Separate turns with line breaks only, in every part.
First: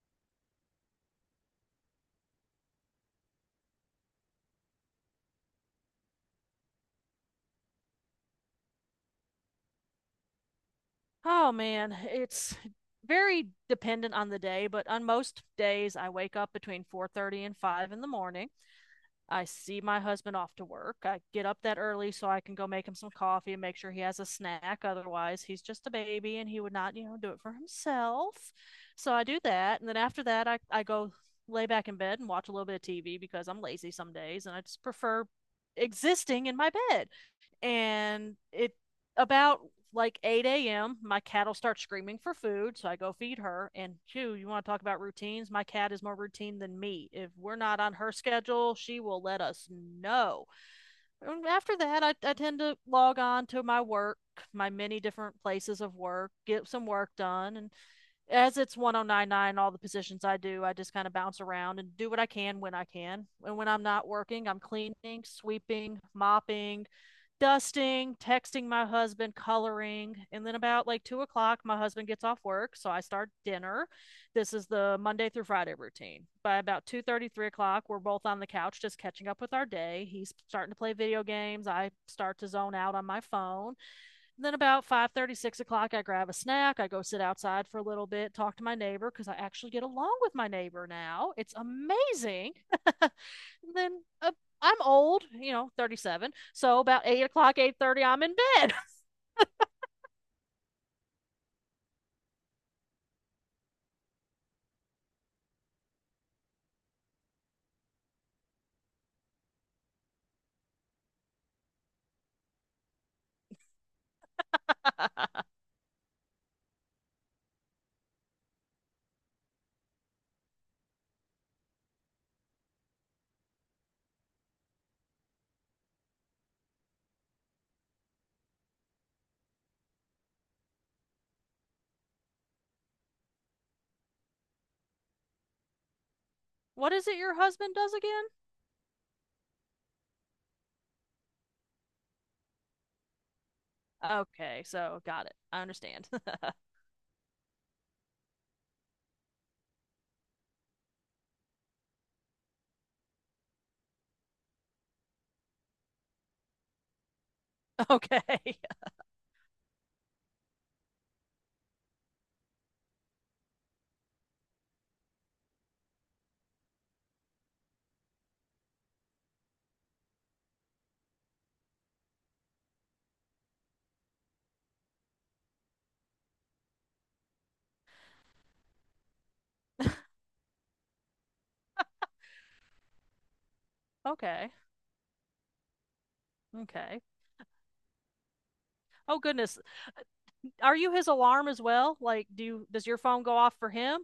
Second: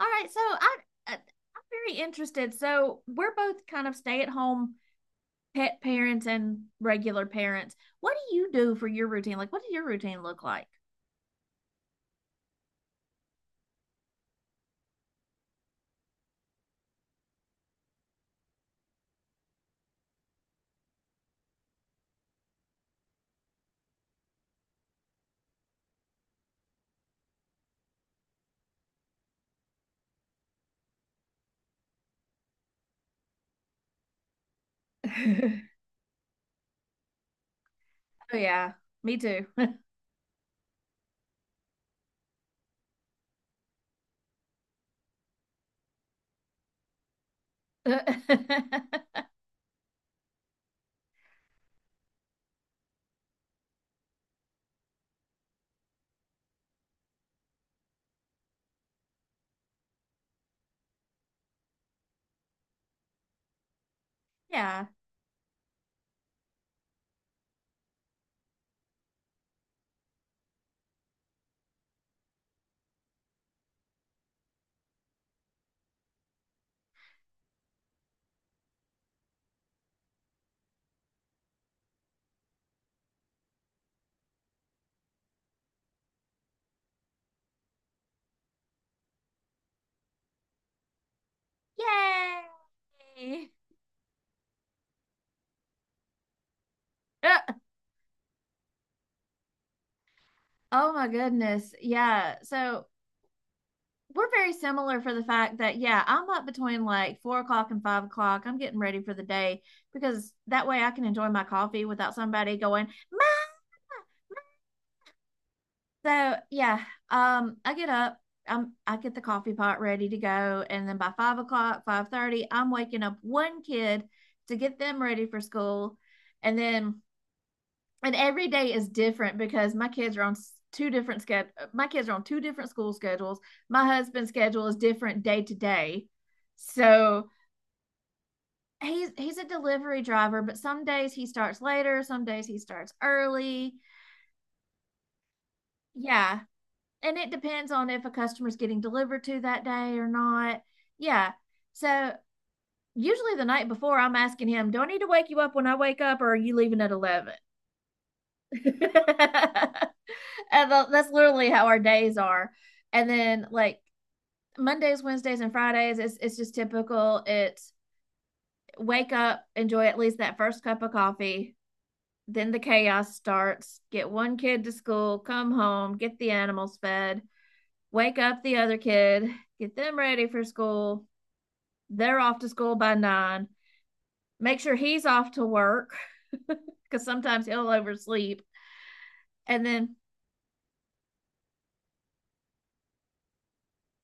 All right, so I'm very interested. So we're both kind of stay-at-home pet parents and regular parents. What do you do for your routine? Like, what does your routine look like?
Oh man, it's very dependent on the day, but on most days I wake up between 4:30 and 5 in the morning. I see my husband off to work. I get up that early so I can go make him some coffee and make sure he has a snack. Otherwise, he's just a baby and he would not do it for himself. So I do that, and then after that I go lay back in bed and watch a little bit of TV because I'm lazy some days and I just prefer existing in my bed
Oh
and
yeah,
it
me too.
about like 8 a.m. My cat'll start screaming for food, so I go feed her. And chew, you want to talk about routines? My cat is more routine than me. If we're not on her schedule, she will let us know. And after that, I tend to log on to my work, my many different places of work, get some work done, and as it's 1099, all the positions I do, I just kind of bounce around and do what I can when I can. And when I'm not working, I'm
Yeah.
cleaning, sweeping, mopping, dusting, texting my husband, coloring. And then about like 2 o'clock my husband gets off work, so I start dinner. This is the Monday through Friday routine. By about 2:30, 3 o'clock, we're both on the couch just catching up with our day. He's starting to play video games, I start to zone out on my phone. Then about 5:30, 6 o'clock, I grab a snack, I go sit outside for a little bit, talk to my neighbor, because I actually get along with my neighbor now. It's amazing.
Yay.
And then uh, I'm old, 37, so about 8
Uh,
o'clock, 8:30 I'm in bed.
Oh my goodness. Yeah. So we're very similar for the fact that, yeah, I'm up between like 4 o'clock and 5 o'clock. I'm getting ready for the day because that way I can enjoy my coffee without somebody going, Ma! So yeah, I get up, I get the coffee pot ready to go, and then by 5 o'clock, 5:30, I'm waking up one kid to get them ready for school, and then and every day is different because my kids are on two different sched. My kids are on two different school schedules. My husband's schedule is different day to day,
What is it
so
your husband does again?
he's a delivery driver, but some days he starts later, some days he starts early.
Okay, so got it, I understand.
Yeah, and it depends on if a customer's getting delivered to that day or not. Yeah. So usually the night before, I'm asking him, "Do I need to wake you up when I wake up, or are you leaving at 11?"
Okay.
And that's literally how our days are. And then like Mondays, Wednesdays, and Fridays, it's just typical. It's wake up, enjoy at least that first cup of coffee. Then the chaos starts. Get one kid to school, come home, get the animals fed, wake up the other kid, get them ready for school. They're off to school by nine.
Okay.
Make sure he's off to work
Okay,
because sometimes he'll oversleep.
oh goodness.
And then,
Are you his alarm as well? Like does your phone go off for him?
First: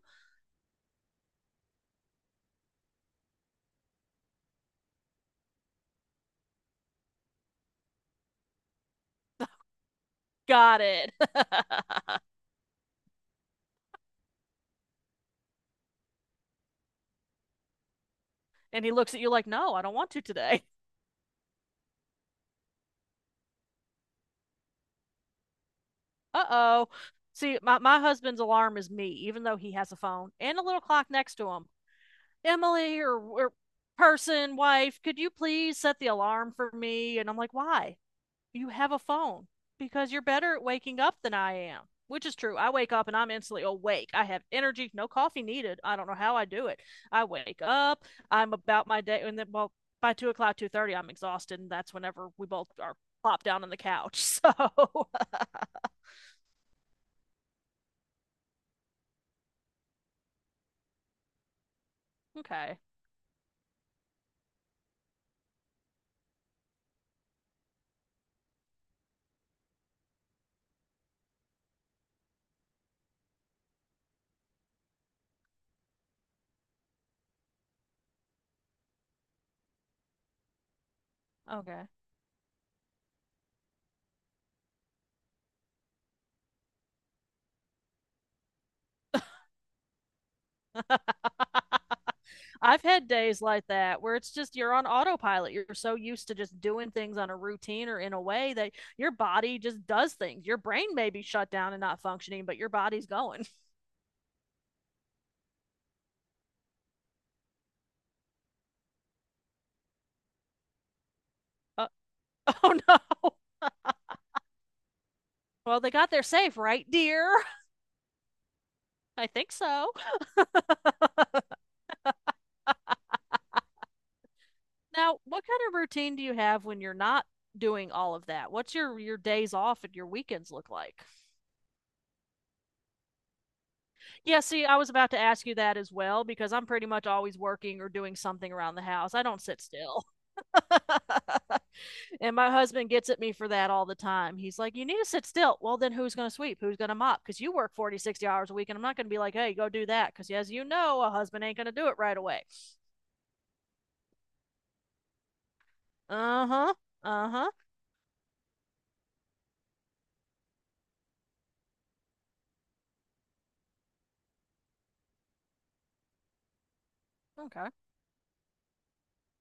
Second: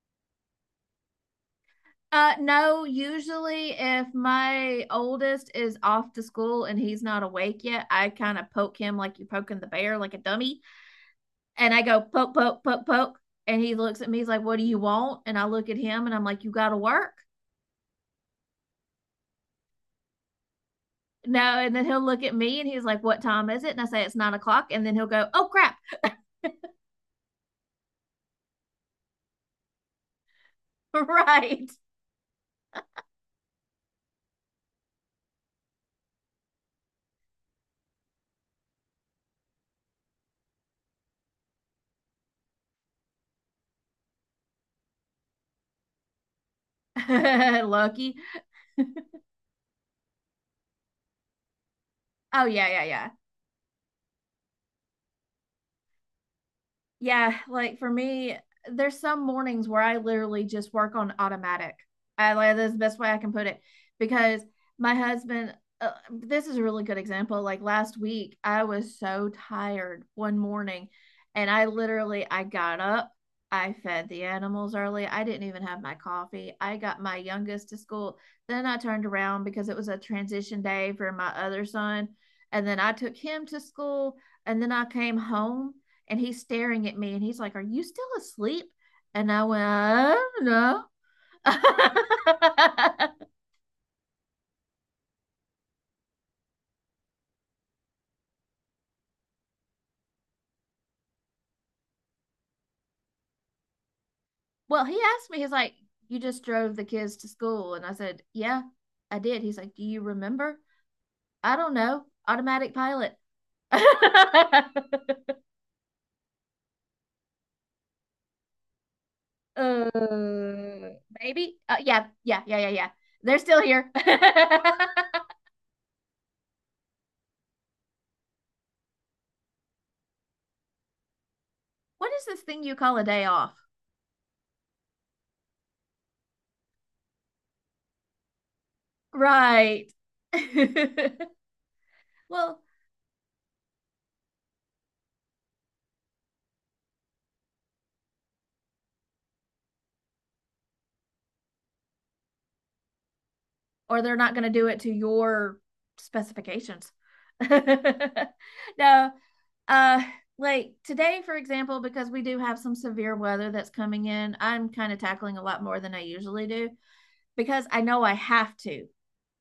no, usually if my oldest is off to school and he's not awake yet, I kind of poke him like you're poking the bear, like a dummy.
Got it.
And I go poke, poke, poke, poke. And he looks at me, he's like, "What do you want?" And I look at him and I'm like, "You got to work."
And he looks at you like, no, I don't want to today.
No. And then he'll look at me and he's like, "What time is it?" And I say, "It's 9 o'clock." And then he'll go, "Oh, crap."
Uh oh. See, my husband's alarm is me, even though he has a phone and a little clock next to him.
Right.
Emily or person, wife, could you please set the alarm for me? And I'm like, why? You have a phone. Because you're better at waking up than I am, which is true. I wake up and I'm instantly awake. I have energy, no coffee needed. I don't know how I do it. I wake up,
Loki.
I'm about my day, and then, well, by 2 o'clock, 2:30, I'm exhausted, and that's whenever
Oh
we both
yeah, yeah,
are
yeah.
plopped down on the couch. So,
Yeah, like for me, there's some mornings where I literally just work on automatic. I like that's the
okay,
best way I can put it because my husband. This is a really good example. Like last week, I was so tired one morning, and I literally I got up. I fed the animals early. I didn't even have my coffee. I got my youngest to school. Then I turned around because it was a transition day for my other
okay.
son. And then I took him to school. And then I came home and he's staring at me and he's like, "Are you still asleep?" And I went, "No."
I've had days like that where it's just you're on autopilot. You're so used to just doing things on a routine or in a way that your body just does things. Your brain may be shut down and not functioning, but your body's going.
Well, he asked me, he's like, "You just drove the kids to school." And I said, "Yeah, I did." He's like, "Do you remember?" I don't
Uh,
know. Automatic
oh no.
pilot. uh,
Well, they got there safe, right, dear? I think so.
Maybe. Yeah, yeah, yeah, yeah, yeah. They're still here. What
Now, what kind of routine do you have when you're not doing all of that? What's your days off and your weekends look like?
is this thing you call a day off?
Yeah, see, I was about to ask you that as well because I'm pretty much always working or doing something around the house. I don't sit
Right.
still. And my
Well,
husband gets at me for that all the time. He's like, you need to sit still. Well, then who's going to sweep? Who's going to mop? Because you work 40-60 hours a week. And I'm not going to be like, hey, go do that. Because as you know, a husband ain't going to do it right away.
or they're not going to do it to your
Uh huh.
specifications.
Uh huh.
No, uh, like today, for example, because we do have some severe weather that's coming in, I'm kind of tackling a lot more than I usually do because
Okay.
I know I have to.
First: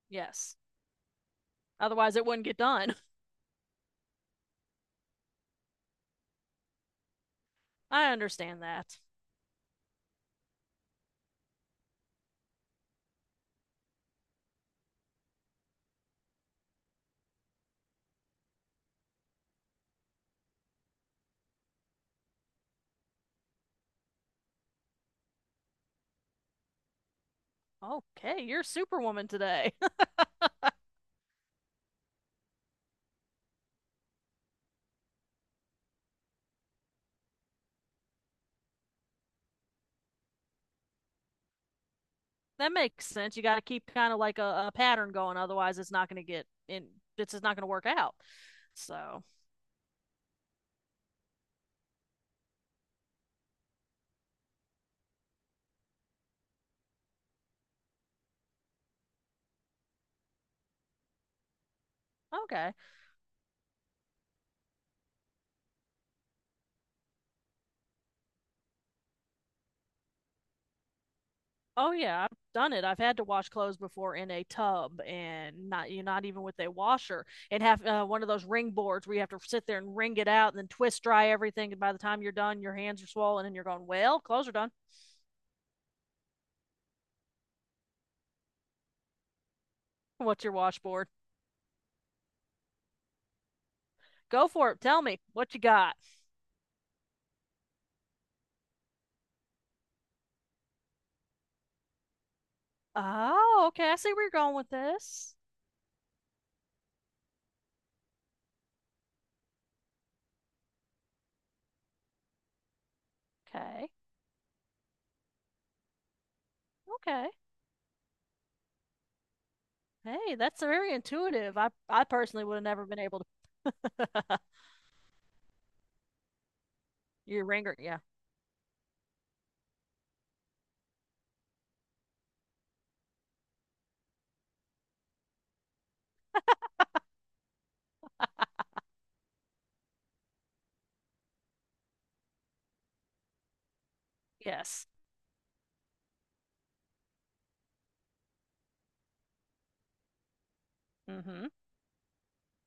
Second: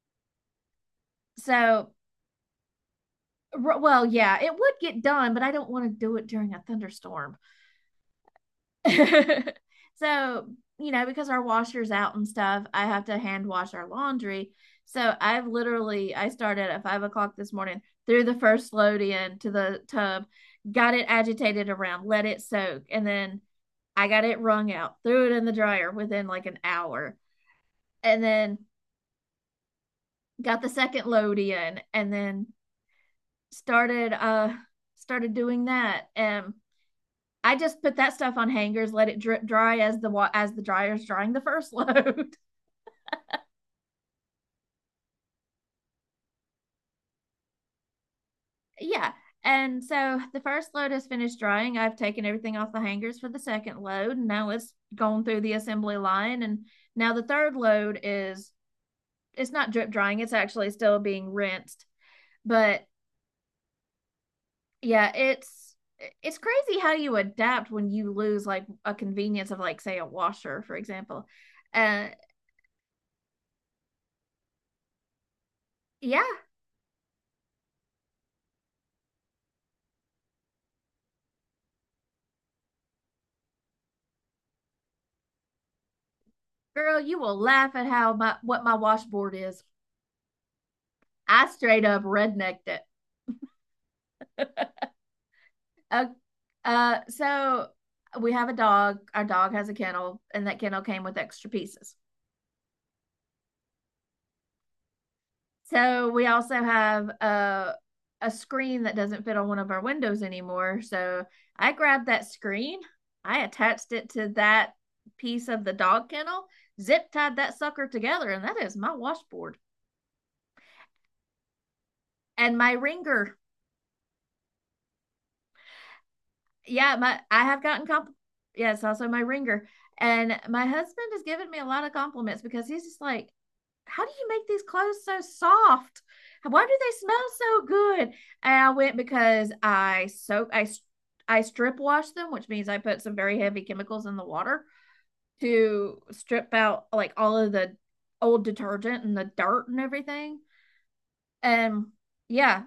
Yes.
So,
Otherwise, it wouldn't get done.
well, yeah, it would get done, but I don't want to do it during a thunderstorm.
I understand that.
So, you know, because our washer's out and stuff, I have to hand wash our laundry. So I've literally I started at 5 o'clock this morning, threw the first load in to the tub, got it agitated around, let it soak, and then I got it wrung out, threw it in the dryer within like an hour, and
Okay,
then
you're Superwoman today.
got the second load in, and then started started doing that. And I just put that stuff on hangers, let it drip dry as the dryer's drying the first load.
That makes sense. You got to keep kind of like a pattern going. Otherwise, it's not going to get in. It's just not going to work out.
Yeah.
So,
And so the first load has finished drying. I've taken everything off the hangers for the second load. And now it's gone through the assembly line. And now the third load is it's not drip drying, it's actually still being rinsed.
okay.
But yeah, it's crazy how you adapt when you lose like a convenience of like say a washer, for example.
Oh
Uh
yeah, I've done it. I've had to wash clothes before in a tub and
yeah,
not even with a washer and have one of those ring boards where you have to sit there and wring it out and then twist dry everything, and by the time you're done your hands are swollen and you're going, "Well, clothes are done."
girl, you will laugh at how my what my washboard is.
What's your washboard?
I straight up rednecked it.
Go for it. Tell me what you got.
Uh, so we have a dog. Our dog has a kennel, and that kennel came with extra pieces.
Oh, okay. I see where you're going with this.
So we also have a screen that doesn't fit on one of our windows anymore. So I grabbed that screen, I
Okay.
attached it to that piece of the dog kennel, zip
Okay.
tied that sucker together, and that is my washboard
Hey, that's very intuitive. I personally would
and
have
my
never been able
ringer.
to.
Yeah, my I
Your
have
ringer.
gotten
Yeah.
comp. Yes, also my ringer, and my husband has given me a lot of compliments because he's just like, "How do you make these clothes so soft? Why do they smell so good?" And I went because I soak, I strip wash them, which means I put some very heavy chemicals in the water
Yes.
to strip out like all of the old detergent and the dirt and everything.
Mhm.
And yeah,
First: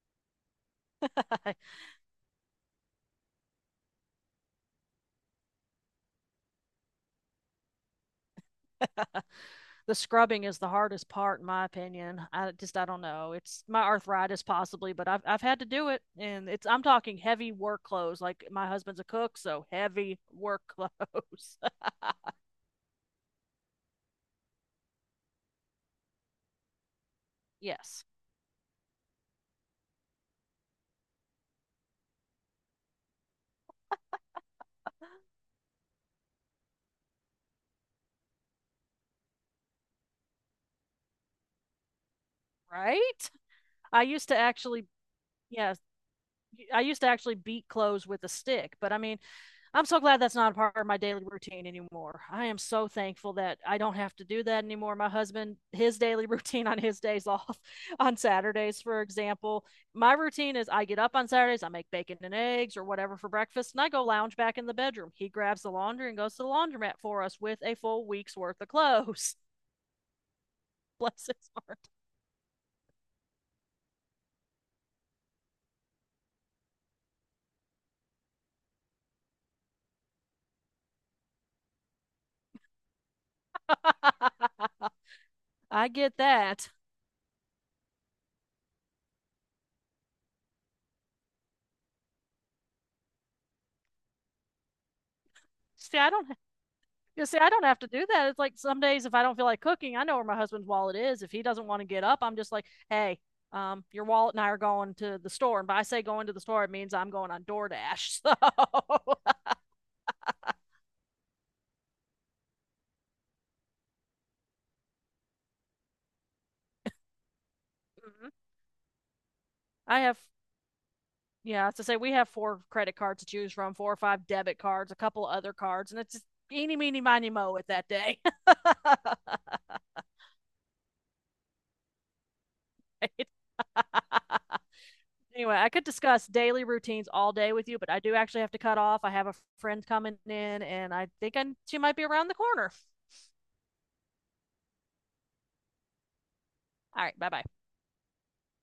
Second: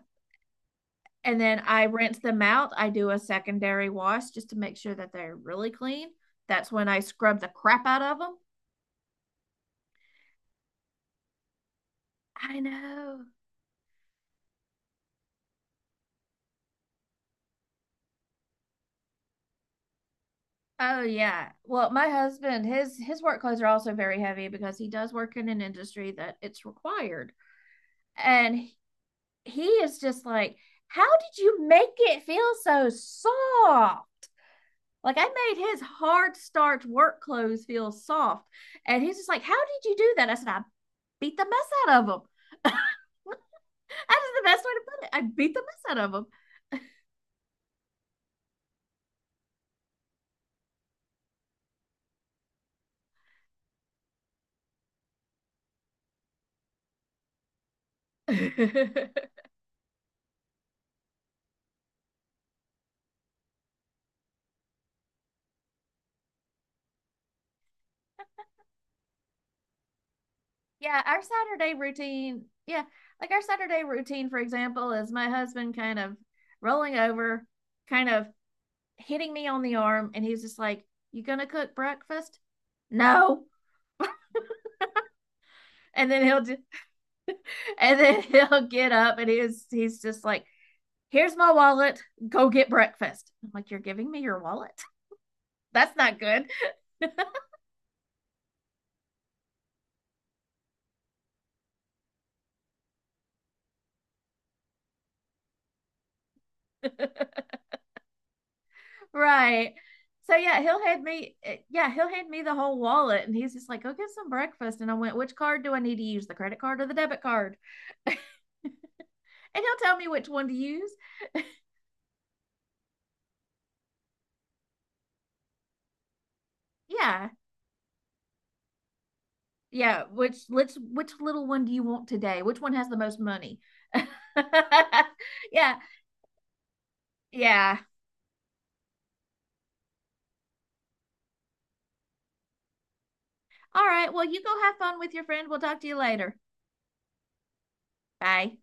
and then I rinse them out. I do a secondary wash just to make sure that they're really clean. That's when I scrub the crap out of them.
The scrubbing is the hardest part in my opinion. I
I
just, I don't
know.
know, it's my arthritis possibly, but I've had to do it. And it's, I'm talking heavy work clothes, like my husband's a cook, so heavy work
Oh yeah.
clothes.
Well, my husband, his work clothes are also very heavy because he does work in an industry that it's required.
Yes.
And he- is just like, "How did you make it feel so soft?" Like I made his hard starch work clothes feel soft. And he's just like, "How did you do that?" I said, "I beat the mess out of them."
Right. i
That
used
is
to
the best way to
actually
put it. I beat
yes
the
I used to actually beat clothes with a stick, but I mean, I'm so glad that's not a part of my daily routine anymore. I am so thankful that I don't have to do that anymore. My husband, his daily routine on his days off, on
mess out of
Saturdays, for
them.
example, my routine is I get up on Saturdays, I make bacon and eggs or whatever for breakfast, and I go lounge back in the bedroom. He grabs the laundry and goes to the laundromat for us with a full week's worth of clothes.
Yeah, our
Bless his
Saturday
heart.
routine. Yeah, like our Saturday routine, for example, is my husband kind of rolling over, kind of hitting me on the arm, and he's just like, "You gonna cook breakfast?" No.
I
And
get
then he'll do,
that.
and then he'll get up, and he's just like, "Here's my wallet. Go get breakfast." I'm like, "You're giving me your wallet? That's
See, I
not
don't
good."
You see, I don't have to do that. It's like some days if I don't feel like cooking, I know where my husband's wallet is. If he doesn't want to get up, I'm just like, hey, your wallet and I are going to the store. And by I say going to the store, it means I'm going on DoorDash. So
Right. So yeah, he'll hand me eh, yeah, he'll hand me the whole wallet and he's just like, "Go get some breakfast." And I went, "Which card do I need to use? The credit card or the debit card?" And he'll tell
I
me
have,
which one to use.
yeah, to say, we have four credit cards to choose from, four or five debit cards, a couple of other cards, and it's just eeny, meeny, miny,
Yeah.
mo at that day.
Yeah, which let's which little one do you want today? Which one has the most
Right?
money?
Anyway, I
Yeah.
could discuss daily routines all day with you,
Yeah.
but I do actually have to cut off. I have a friend coming in, and I think I, she might be around the corner.
All right. Well, you go have fun with your friend. We'll talk to you later.
All right, bye bye.
Bye.